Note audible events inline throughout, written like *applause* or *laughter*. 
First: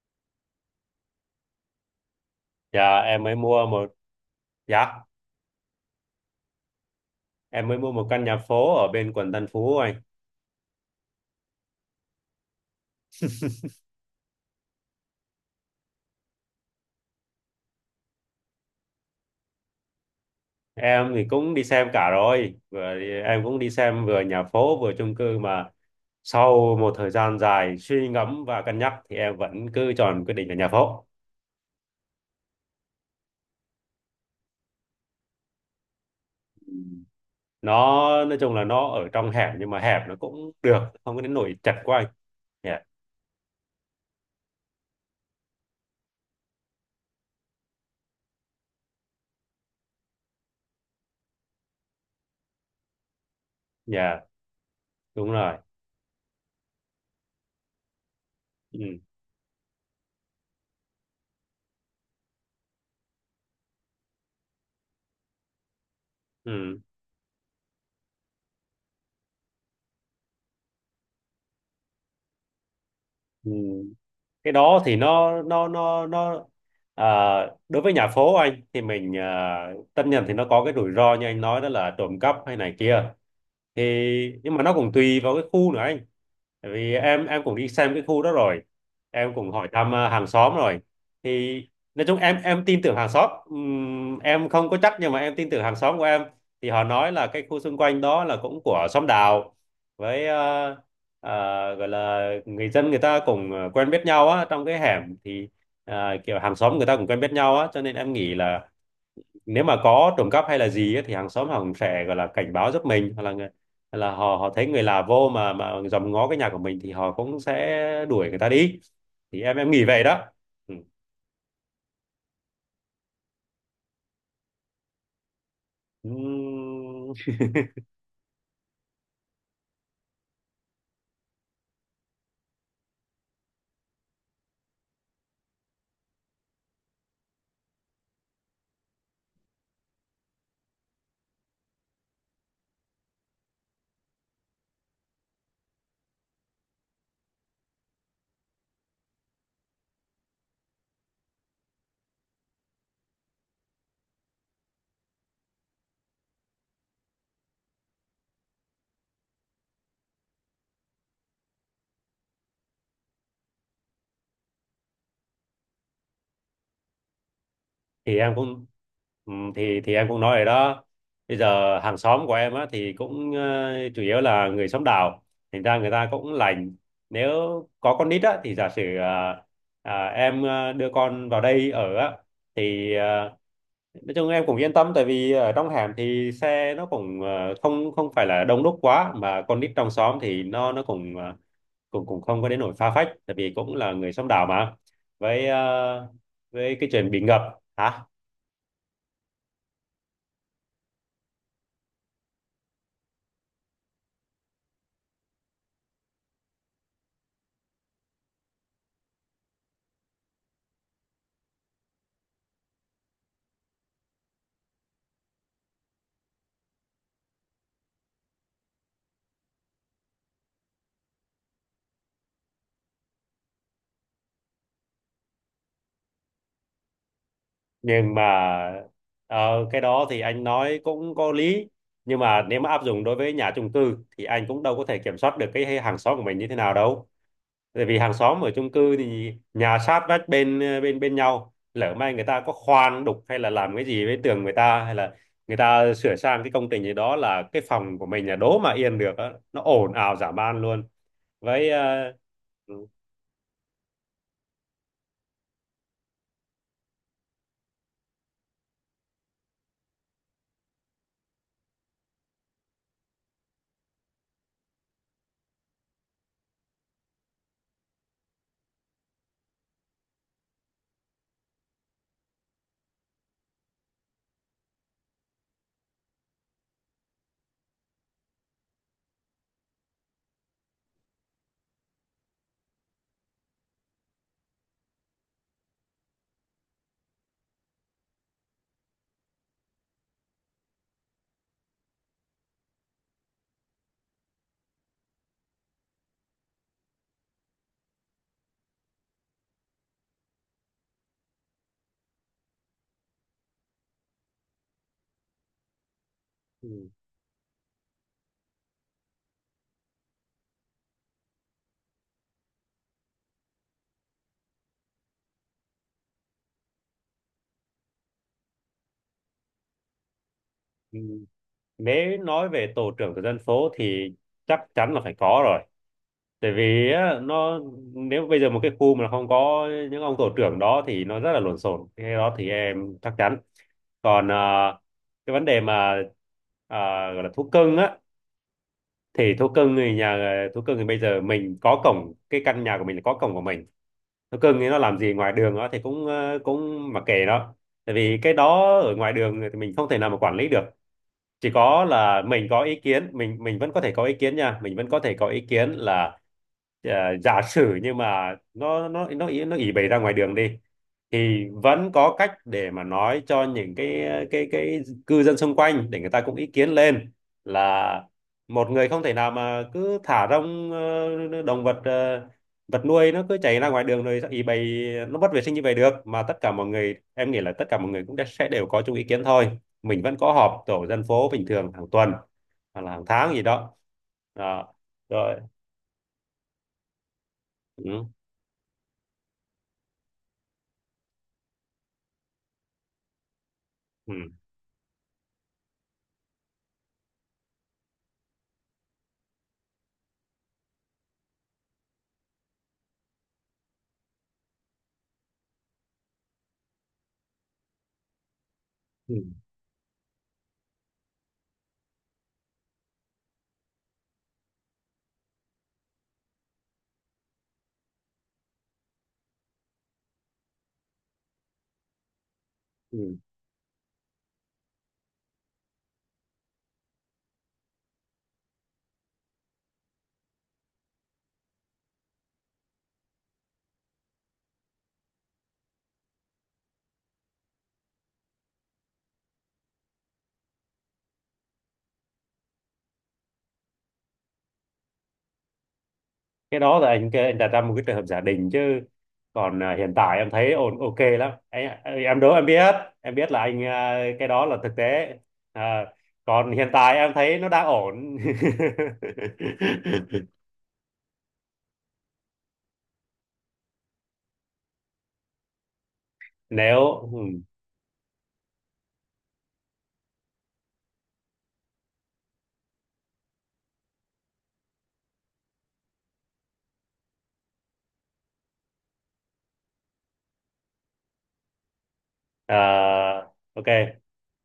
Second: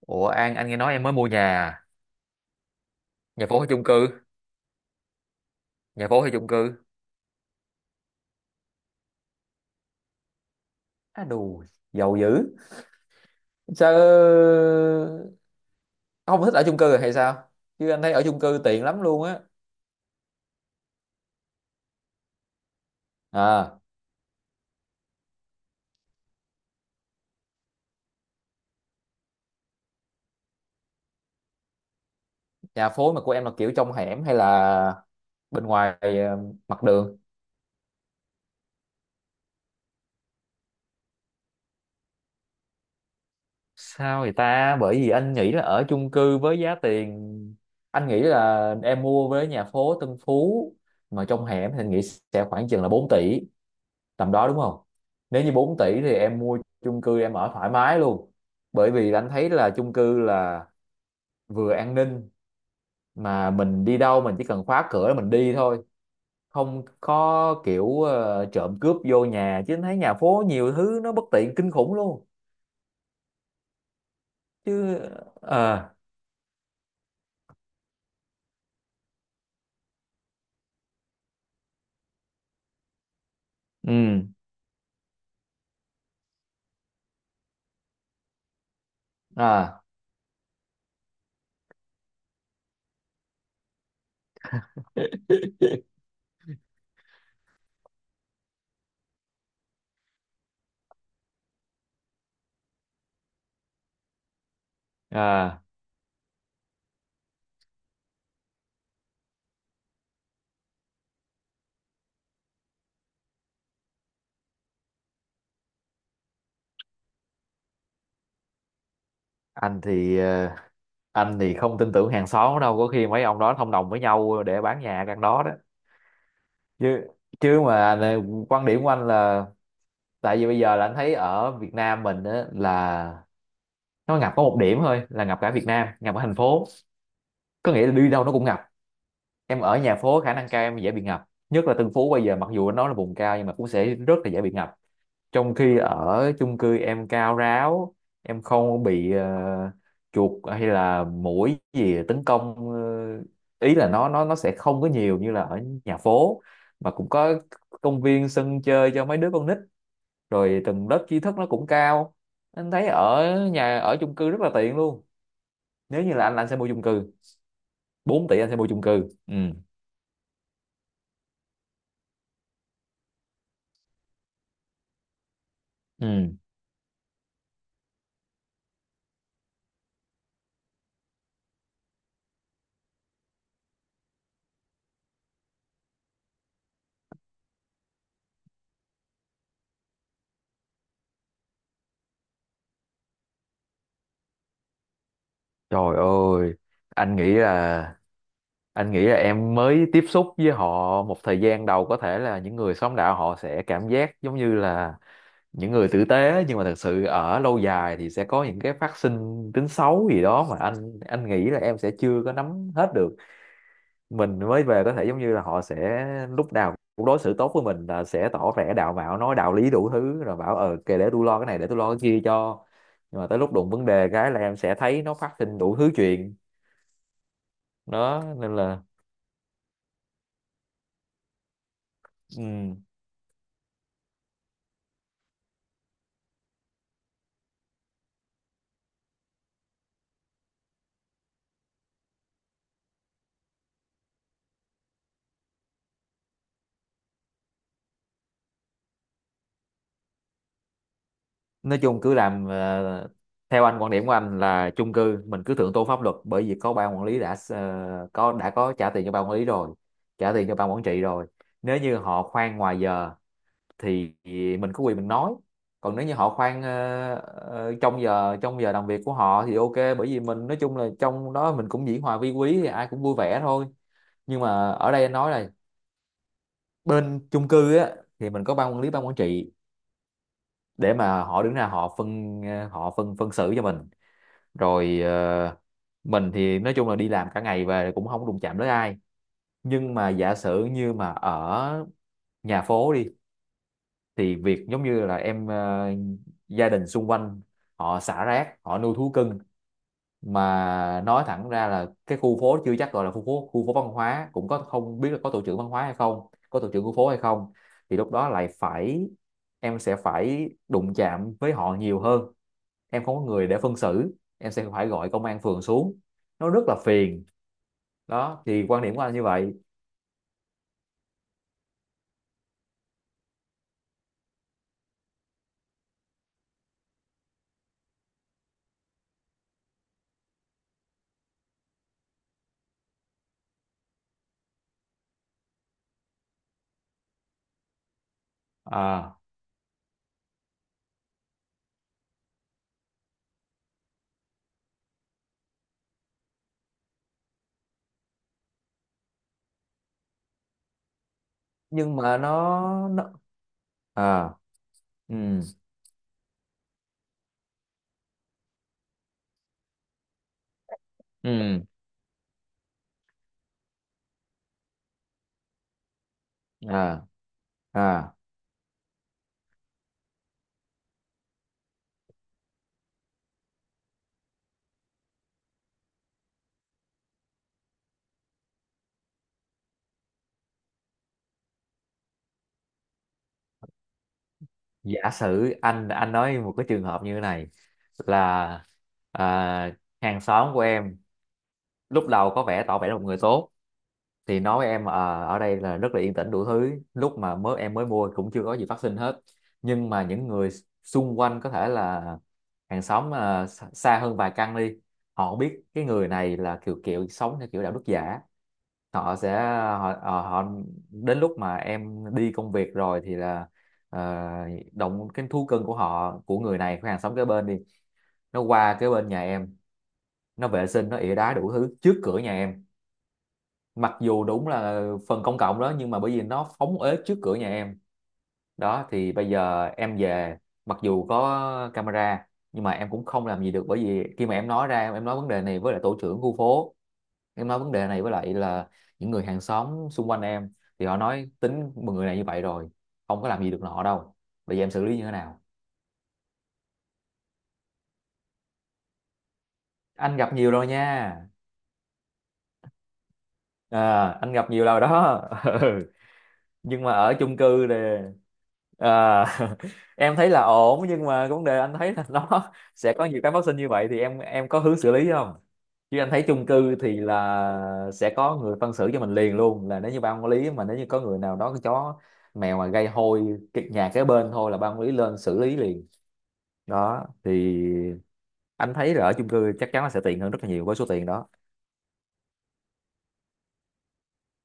Ủa An, anh nghe nói em mới mua nhà, à? Dạ em mới Nhà phố mua hay chung một cư? dạ Nhà phố hay chung cư? em mới mua một căn nhà phố ở bên quận Tân Phú anh. Á đù, giàu dữ. Sao ông không thích ở chung cư hay sao? Chứ anh thấy ở chung cư tiện lắm luôn á. Em thì cũng đi xem cả rồi, em cũng đi À, xem vừa nhà phố vừa chung cư, mà sau một thời gian dài suy ngẫm và cân nhắc thì em vẫn cứ chọn quyết định là nhà phố. Nhà phố mà của em là kiểu trong hẻm hay là bên ngoài, mặt đường? Nó nói chung là nó ở trong hẻm nhưng mà hẹp, nó cũng được, không có đến nỗi chật quá anh. Dạ, Sao vậy ta? Bởi vì anh nghĩ là ở chung cư với giá tiền, anh nghĩ là em mua với nhà phố Tân Phú mà trong hẻm thì anh nghĩ sẽ khoảng chừng là 4 tỷ, dạ, tầm đó đúng không? đúng Nếu như rồi. 4 tỷ thì em mua chung cư em ở thoải mái luôn, Ừ, bởi vì anh thấy là chung cư là vừa an ninh mà mình đi đâu mình chỉ cần khóa cửa là mình đi thôi, ừ, không có kiểu trộm cướp vô nhà. Chứ anh thấy nhà phố nhiều thứ nó bất tiện kinh khủng luôn. ừ. Cái đó thì Chứ nó nó ờ nó nó à, đối với nhà phố anh thì mình, tất nhiên thì nó có cái rủi ro như anh nói, đó là trộm cắp hay này kia thì, ừ. nhưng mà nó cũng tùy vào cái khu nữa anh. Tại vì em cũng đi xem cái khu đó rồi, em cũng hỏi À, thăm hàng xóm rồi, thì nói chung em tin tưởng hàng xóm. Em không có chắc nhưng mà em tin tưởng hàng xóm của em, thì họ nói là cái khu xung quanh đó là cũng của xóm đạo, với gọi là người dân người ta cũng quen biết nhau á trong cái hẻm, thì à, kiểu hàng xóm người ta cũng quen biết nhau á, cho nên em nghĩ là nếu mà có trộm cắp hay là gì á, thì hàng xóm họ cũng sẽ gọi là cảnh báo giúp mình, hoặc là hoặc là họ họ thấy người lạ vô mà dòm ngó cái nhà của mình thì họ cũng sẽ đuổi người ta đi. Thì em anh nghĩ vậy thì đó. Ừ. anh thì không tin tưởng hàng xóm đâu, có khi mấy ông đó thông đồng với nhau để bán nhà căn đó đó. Chứ, Ừm. chứ mà này, quan điểm của anh là tại vì bây giờ là anh thấy ở Việt Nam mình á, là nó ngập có một điểm thôi là ngập cả Việt Nam, ngập ở thành phố, có nghĩa là đi đâu nó cũng ngập. Em ở nhà phố khả năng cao em dễ bị ngập, nhất là Tân Phú bây giờ mặc dù nó là vùng cao nhưng mà cũng sẽ rất là dễ bị ngập. Trong khi ở chung cư em cao ráo, em không bị chuột hay là muỗi gì tấn công. Ờ, Ý là nó sẽ không có nhiều như là ở nhà phố, mà cũng có công viên sân chơi cho mấy đứa con nít, rồi từng lớp tri thức nó cũng cao. Anh thấy ở nhà, ở chung cư rất là tiện luôn. Nếu như là anh, là anh sẽ mua chung cư. thì Bốn em tỷ anh sẽ cũng mua chung cư, Ừ, ừ. thì em cũng nói rồi đó. Bây giờ hàng xóm của em á thì cũng chủ yếu là người xóm đảo, thành ra người ta cũng Ừ. lành. Nếu có con nít á thì giả sử em đưa con vào đây ở á thì nói chung em cũng yên tâm, tại vì ở trong hẻm thì xe nó cũng không không phải là đông đúc quá, mà con nít trong xóm thì nó cũng cũng cũng không có đến nỗi phá phách, tại vì cũng là người xóm đảo mà. với Trời ờ, ơi, với cái chuyện anh bị nghĩ ngập. là, Hả? anh nghĩ là em mới tiếp xúc với họ một thời gian đầu, có thể là những người xóm đạo họ sẽ cảm giác giống như là những người tử tế, nhưng mà thật sự ở lâu dài thì sẽ có những cái phát sinh tính xấu gì đó mà anh nghĩ là em sẽ chưa có nắm hết được. Mình mới về có thể giống như là họ sẽ lúc nào cũng đối xử tốt với mình, là sẽ tỏ vẻ đạo mạo, nói đạo lý đủ thứ, rồi bảo ờ kệ để tôi lo cái này, để tôi lo cái kia cho, nhưng mà tới lúc đụng vấn đề cái là em sẽ thấy nó phát sinh đủ thứ chuyện. Nhưng mà Đó nên là ờ, cái đó thì anh nói cũng có lý, nhưng mà nếu mà ừm, áp dụng đối với nhà chung cư thì anh cũng đâu có thể kiểm soát được cái hàng xóm của mình như thế nào đâu. Tại vì hàng xóm ở chung cư thì nhà sát vách bên bên bên nhau, lỡ may người ta có khoan đục hay là làm cái gì với tường người ta, hay là người ta sửa sang cái công trình gì đó là cái phòng của mình là đố mà yên được á, nó ồn ào dã man luôn. với nói chung ờ, cứ làm, ừ, theo anh, quan điểm của anh là chung cư mình cứ thượng tôn pháp luật, bởi vì có ban quản lý đã có, đã có trả tiền cho ban quản lý rồi, trả tiền cho ban quản trị rồi. Nếu như họ khoan ngoài giờ thì mình có quyền mình nói. Còn nếu như họ khoan trong giờ, trong giờ làm việc của họ thì ok, bởi vì mình nói chung là trong đó mình cũng dĩ hòa vi quý thì ai cũng vui vẻ thôi. Nhưng mà ở đây anh nói là bên chung cư á thì mình có ban quản lý, ban quản trị để mà họ đứng ra họ phân xử cho mình. Rồi mình thì nói chung là đi làm cả ngày về cũng không đụng chạm tới ai. Nhưng mà giả sử như mà ở nhà phố đi, thì việc giống như là em, gia đình xung quanh họ xả rác, họ nuôi thú cưng, mà nói thẳng ra là cái khu phố chưa chắc gọi là khu phố, khu phố văn hóa cũng có, không biết là có tổ trưởng văn hóa hay không, có tổ ừ, trưởng khu phố hay không, thì lúc đó lại phải, em sẽ phải đụng chạm với họ nhiều hơn, em không có người để phân xử, em sẽ phải gọi công an phường xuống, nó rất là phiền. Đó thì quan điểm của anh như vậy. ừ. Nếu nói về tổ trưởng của dân phố thì chắc chắn là phải có rồi, tại vì á, nếu bây giờ một cái khu mà không có những ông tổ trưởng đó thì nó rất là lộn xộn, cái đó thì em chắc chắn. Còn cái vấn đề mà ờ, gọi là thú cưng á, À, thì thú cưng thì bây giờ mình có cổng, cái căn nhà của mình là có cổng của mình, thú cưng thì nó làm gì ngoài đường đó thì cũng cũng mặc kệ nó, tại vì cái đó ở ngoài đường thì mình không thể nào mà quản lý được, chỉ có nhưng mà là mình có ý kiến, nó mình vẫn có thể có ý à, kiến nha, mình vẫn có thể ừ, có ý kiến là ờ, giả sử nhưng mà nó ý nó ỉ bày ra ngoài đường đi, thì ừ, vẫn có cách để mà nói cho những cái cư dân xung quanh để người ta cũng ý kiến à, lên, là à, một người không thể nào mà cứ thả rông vật nuôi nó cứ chạy ra ngoài đường rồi ý bày, nó mất vệ sinh như vậy được, mà tất cả mọi người, em nghĩ là tất cả mọi người cũng sẽ đều có chung ý kiến thôi. Mình vẫn có họp tổ dân phố bình thường hàng tuần hoặc là hàng tháng gì đó. Đó giả rồi. sử anh nói một cái trường hợp như thế này Ừ. là, à, hàng xóm của em lúc đầu có vẻ tỏ vẻ là một người tốt, Ừ. thì nói với em ở đây là rất là yên tĩnh đủ thứ, lúc mà mới em mới mua cũng chưa có gì phát sinh hết. Nhưng mà những người xung quanh có thể là hàng xóm xa xa hơn vài căn đi, họ biết cái người này là kiểu kiểu sống theo kiểu đạo đức giả, Ừ. họ sẽ, họ, họ họ đến lúc mà em đi công việc rồi thì là, uh, động cái thú cưng của họ, của người này, của hàng xóm kế bên đi, nó qua kế bên nhà em, nó vệ sinh, nó ỉa đá đủ thứ trước cửa nhà em. Ừ. Mặc dù đúng là phần công cộng đó, nhưng mà bởi vì nó phóng uế trước cửa nhà em, đó thì bây giờ em về, mặc dù có camera, nhưng mà em cũng không làm gì được, bởi vì khi mà em nói ra, em nói vấn đề này với lại tổ trưởng khu phố, em nói vấn đề này với lại là những người hàng xóm xung quanh em, thì họ nói tính một người này như vậy rồi, không có làm gì được nọ đâu. Bây giờ em xử lý như thế nào? Cái đó là anh kêu, anh đặt ra một cái trường hợp giả định chứ còn hiện Anh tại em gặp nhiều thấy rồi ổn, ok nha. lắm anh, em đố em biết. Em biết là anh, À, cái anh đó gặp là nhiều thực rồi tế. đó. *laughs* à, Ừ. Còn hiện Nhưng mà tại em ở chung thấy nó đang cư thì ổn. *laughs* à, *laughs* em thấy là ổn, nhưng mà vấn đề anh thấy là nó *laughs* sẽ có nhiều cái phát sinh như vậy, thì em có hướng xử lý không? Chứ anh thấy chung cư nếu thì ừ, là sẽ có người phân xử cho mình liền luôn, là nếu như ban quản lý, mà nếu như có người nào đó cái chó mèo mà gây hôi cái nhà kế bên thôi là ban quản lý lên xử lý liền. Đó thì anh thấy là ở chung cư chắc chắn là sẽ tiện hơn rất là nhiều với số tiền đó. à, ok.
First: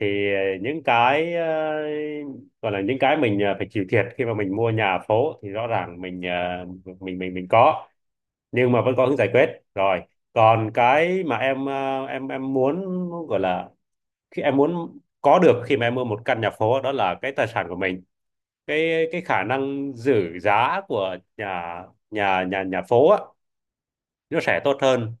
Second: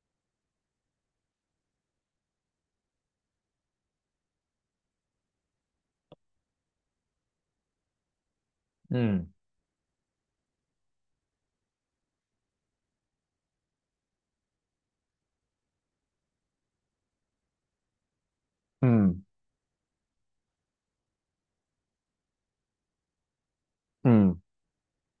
Thì những cái, gọi là những cái mình, phải chịu thiệt khi mà mình mua nhà phố thì rõ ràng mình, mình có, nhưng mà vẫn có hướng Ừ, giải quyết rồi. Còn cái mà em em muốn gọi là, khi em muốn có được khi mà em mua một căn nhà phố đó, là cái tài sản của mình. cái ừ, cái khả năng giữ giá của nhà, nhà phố á, ừ. nó sẽ tốt hơn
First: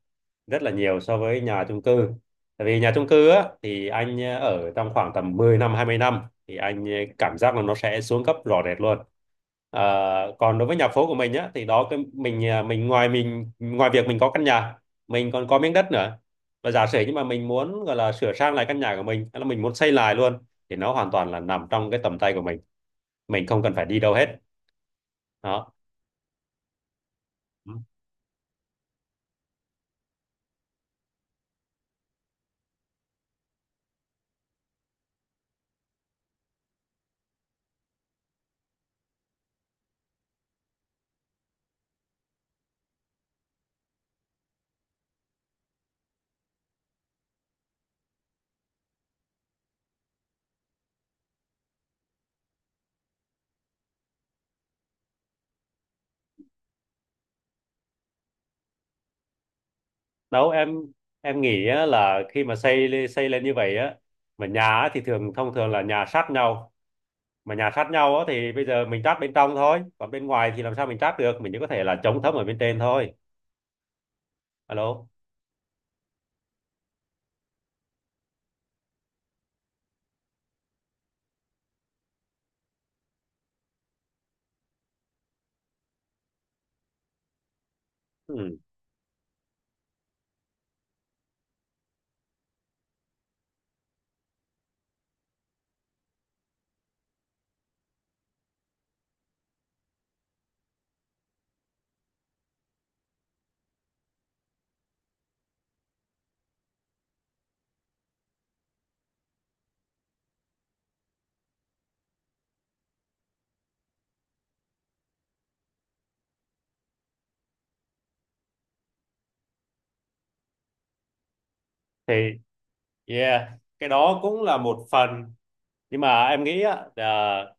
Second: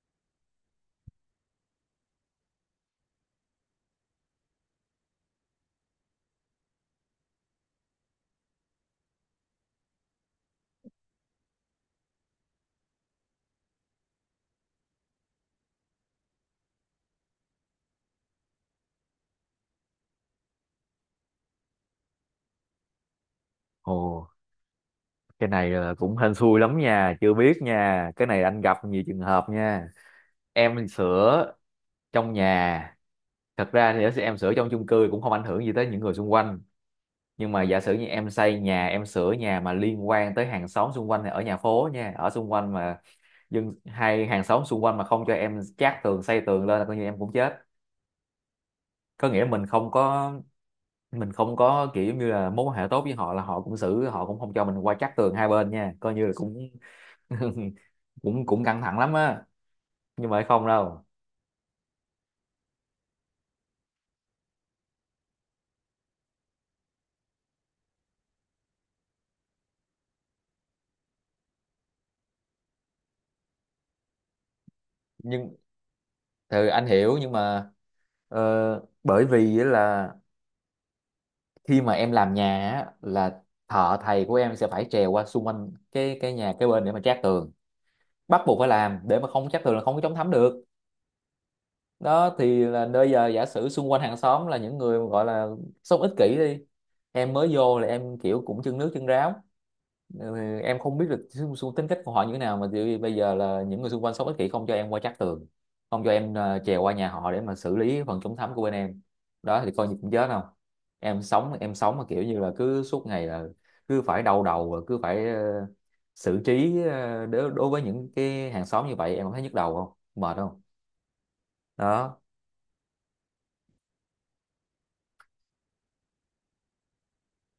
rất là nhiều so với nhà chung cư. Tại vì nhà chung cư á thì anh ở trong khoảng tầm 10 năm, 20 năm thì anh cảm giác là nó sẽ xuống cấp rõ rệt luôn. Còn đối với nhà phố của mình á thì đó, cái mình mình ngoài việc mình có căn nhà, mình còn có miếng đất nữa, và giả sử như mà mình muốn gọi là sửa sang lại căn nhà của mình hay là mình muốn xây lại luôn thì nó hoàn toàn là nằm trong cái tầm tay của mình không cần phải Ồ, đi đâu hết cái này đó. là cũng hên xui lắm nha, chưa biết nha. Cái này anh gặp nhiều trường hợp nha. Em sửa trong nhà, thật ra thì em sửa trong chung cư cũng không ảnh hưởng gì tới những người xung quanh. Nhưng mà giả sử như em xây nhà, em sửa nhà mà liên quan tới hàng xóm xung quanh thì ở nhà phố nha, ở xung quanh mà dân hay hàng xóm xung quanh mà không cho em chát tường, xây tường lên là coi như em cũng chết. Có nghĩa mình không có, mình không có kiểu giống như là mối quan hệ tốt với họ, là họ cũng xử, họ cũng không cho mình qua chát tường hai bên nha, coi như là cũng *laughs* cũng cũng căng thẳng lắm á. Nhưng mà Đâu không em đâu. em nghĩ á, là khi mà xây xây lên như vậy á, mà nhà á, thì thông thường là nhà sát nhau, mà nhà sát nhau á, thì bây giờ mình trát bên trong thôi, còn bên ngoài thì làm sao mình trát được, mình chỉ có thể là chống thấm ở bên trên thôi. Alo. Nhưng thì anh hiểu, nhưng mà bởi vì á là khi mà em làm nhà á, là thợ thầy của em sẽ phải trèo qua xung quanh cái nhà kế bên để mà trát tường, bắt Ừ. buộc phải làm, để mà không trát tường là không có chống thấm được. Đó thì là bây giờ giả sử xung quanh hàng xóm là những người gọi là sống ích kỷ đi, em mới vô là em kiểu cũng chân nước chân ráo, ừ, em không biết được xu, xu tính cách của họ như thế nào, mà thì bây giờ là những người xung quanh sống ích kỷ không cho em qua trắc tường, không cho em trèo qua nhà họ để mà xử lý phần chống thấm của bên em. Đó thì coi như cũng chết không? Em sống, em sống mà kiểu như là cứ suốt ngày là cứ phải đau đầu, và cứ phải xử trí, đối, đối với những cái hàng xóm như vậy, em không thấy nhức đầu không, mệt không? Thì Đó. yeah, cái đó cũng là một phần, nhưng mà em nghĩ á là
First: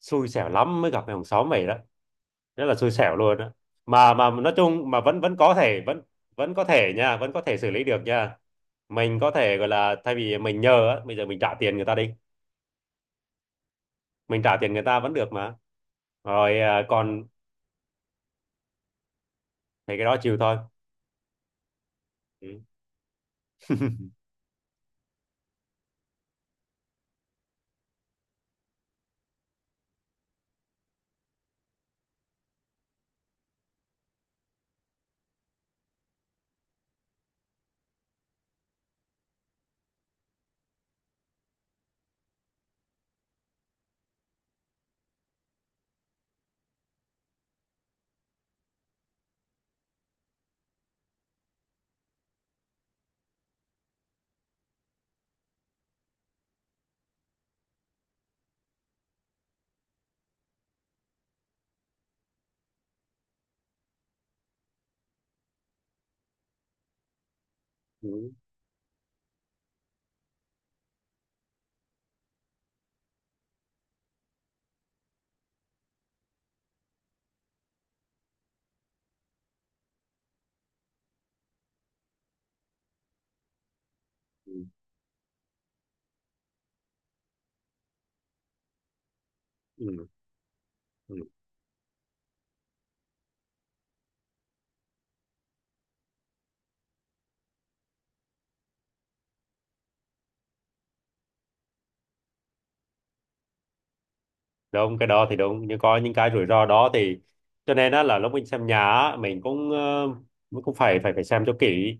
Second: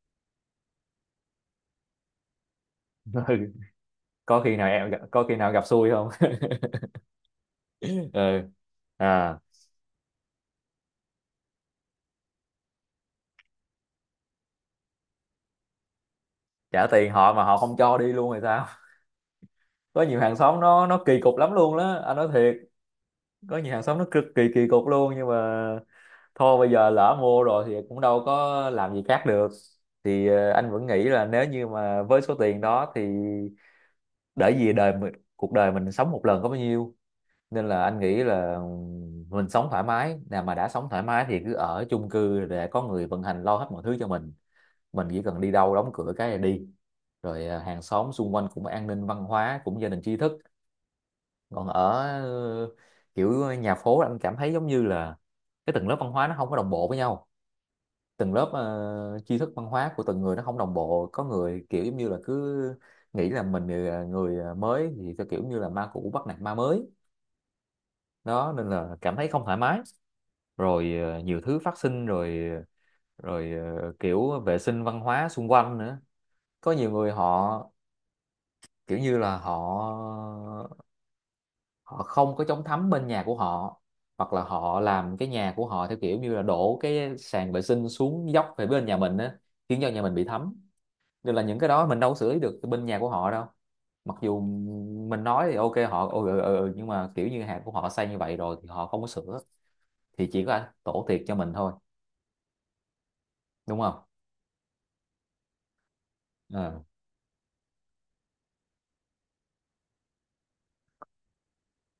xui xẻo lắm mới gặp cái hàng xóm mày đó, rất là xui xẻo luôn á. *laughs* Mà Có nói khi nào em chung gặp- mà vẫn có vẫn khi nào có gặp thể, xui vẫn không? vẫn có thể nha, vẫn có thể xử lý được *laughs* nha. Ừ. Mình có À, thể gọi là, thay vì mình nhờ á, bây giờ mình trả tiền người ta đi, mình trả tiền người ta vẫn được mà. Rồi trả tiền còn họ mà họ không cho đi luôn thì sao? thì Có cái đó nhiều chịu hàng thôi. xóm nó kỳ cục lắm luôn đó, anh nói thiệt. Ừ. Có nhiều hàng xóm nó cực kỳ kỳ cục luôn, nhưng mà thôi bây giờ lỡ mua rồi thì cũng đâu có làm gì khác được. Thì anh vẫn nghĩ là nếu như mà với số tiền đó thì để gì Đời mình, cuộc đời mình sống một lần có bao nhiêu, nên là anh nghĩ là mình sống thoải mái. Nào mà đã sống thoải mái thì cứ ở chung cư để có người vận hành lo hết mọi thứ cho mình chỉ cần đi đâu đóng cửa cái là đi. Rồi à, hàng xóm xung quanh cũng an ninh, văn hóa cũng gia đình tri thức. Còn ở ờ, kiểu nhà phố anh cảm thấy giống như là cái tầng lớp văn hóa nó không có đồng bộ với nhau, từng lớp tri thức văn hóa của từng người nó không đồng bộ. Có người kiểu giống như là cứ nghĩ là mình là người mới thì cái kiểu như là ma cũ bắt nạt ma mới Ừ. đó, nên là cảm thấy không thoải mái. Rồi nhiều thứ phát sinh, rồi rồi kiểu vệ sinh văn hóa xung quanh nữa. Có nhiều người họ kiểu như là họ họ không có chống thấm bên nhà của họ, hoặc là Ừ. họ làm cái nhà của họ theo kiểu như là đổ cái sàn vệ sinh xuống dốc về bên nhà mình á, khiến cho nhà Ừ. mình bị thấm. Ừ. Nên là những cái đó mình đâu có xử lý được bên nhà của họ đâu, mặc dù mình nói thì ok, họ ừ, ừ, ừ, ừ, nhưng mà kiểu như hàng của họ xây như vậy rồi thì họ không có sửa, thì chỉ có tổ thiệt cho mình thôi, đúng không. Đúng, cái đó thì đúng, nhưng có những cái rủi ro Ừ. đó, thì cho nên á là lúc mình xem nhà á, mình cũng mình cũng phải phải phải xem cho kỹ.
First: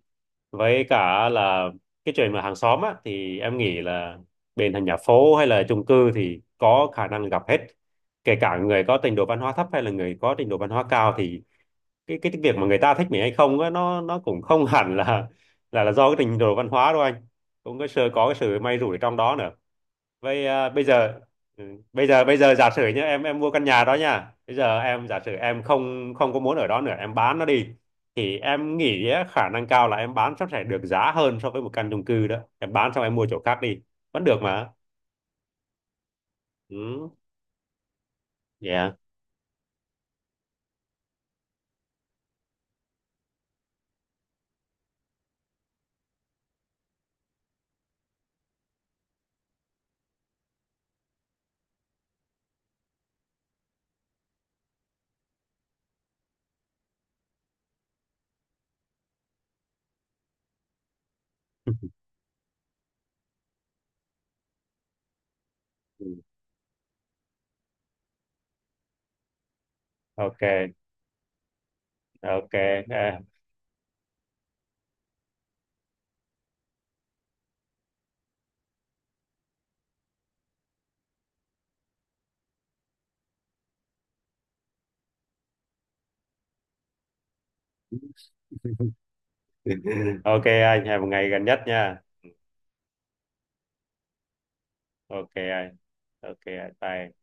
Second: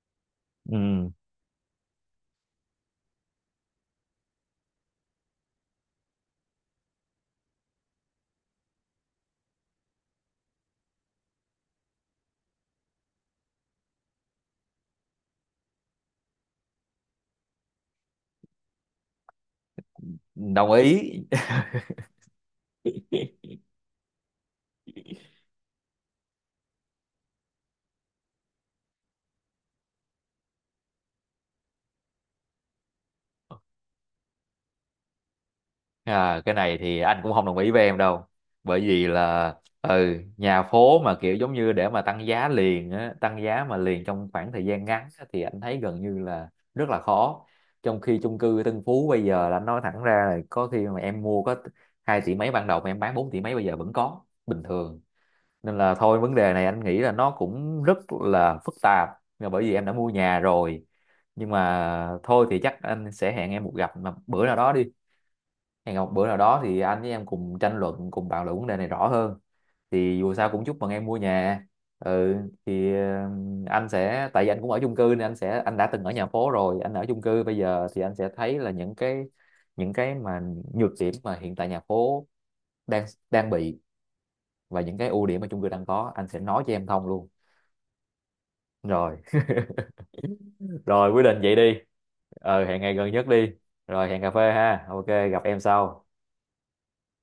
Với Ừ. cả là cái chuyện mà hàng xóm á thì em nghĩ là bên thành nhà phố hay là chung cư thì có khả năng gặp hết, kể cả người có trình độ văn hóa thấp hay là người có trình độ văn hóa cao, thì cái việc mà người ta thích mình hay không á, nó cũng không *laughs* hẳn là là do cái trình độ văn hóa đâu anh, cũng có cái sự may rủi trong đó nữa. Vậy Đồng bây ý. giờ, ừ, bây giờ, giả sử nhá, em mua căn nhà đó nha, bây giờ em giả sử em không không có muốn ở đó nữa, em bán nó đi thì em nghĩ á, khả năng cao là em bán sẽ phải được giá hơn so với một căn chung cư đó, em bán xong em mua chỗ khác đi vẫn được mà. À, cái này thì Ừ. anh cũng không đồng ý với em đâu, bởi Yeah. vì là ừ, nhà phố mà kiểu giống như để mà tăng giá liền á, tăng giá mà liền trong khoảng thời gian ngắn á, thì anh thấy gần như là rất là khó. Trong khi chung cư Tân Phú bây giờ là anh nói thẳng ra là có khi mà em mua có hai tỷ mấy ban đầu mà em bán 4 tỷ mấy bây giờ vẫn có, bình thường. Nên là thôi, vấn đề này anh nghĩ là nó cũng rất là phức tạp, là bởi vì em đã mua nhà rồi, nhưng Ừ. mà thôi thì chắc anh sẽ hẹn em một gặp mà bữa nào đó đi, hẹn gặp bữa nào *laughs* đó thì anh với em cùng tranh luận, cùng bàn luận vấn đề này rõ hơn. Thì dù sao cũng Ok. chúc mừng em mua nhà. Ừ, Ok. thì À. Anh sẽ, tại vì anh cũng ở chung cư nên anh sẽ, anh đã từng ở nhà phố rồi anh ở chung cư bây giờ, thì anh sẽ thấy là những cái, những cái mà nhược điểm mà hiện tại nhà phố đang đang bị, và những cái ưu điểm mà chung cư đang có, anh sẽ nói cho em thông luôn. Rồi. *laughs* Ok anh, hẹn một Rồi quyết ngày định gần vậy nhất đi, nha. ờ hẹn ngày gần nhất đi, rồi hẹn cà phê ha, ok Ok gặp em anh. sau. Ok anh, bye.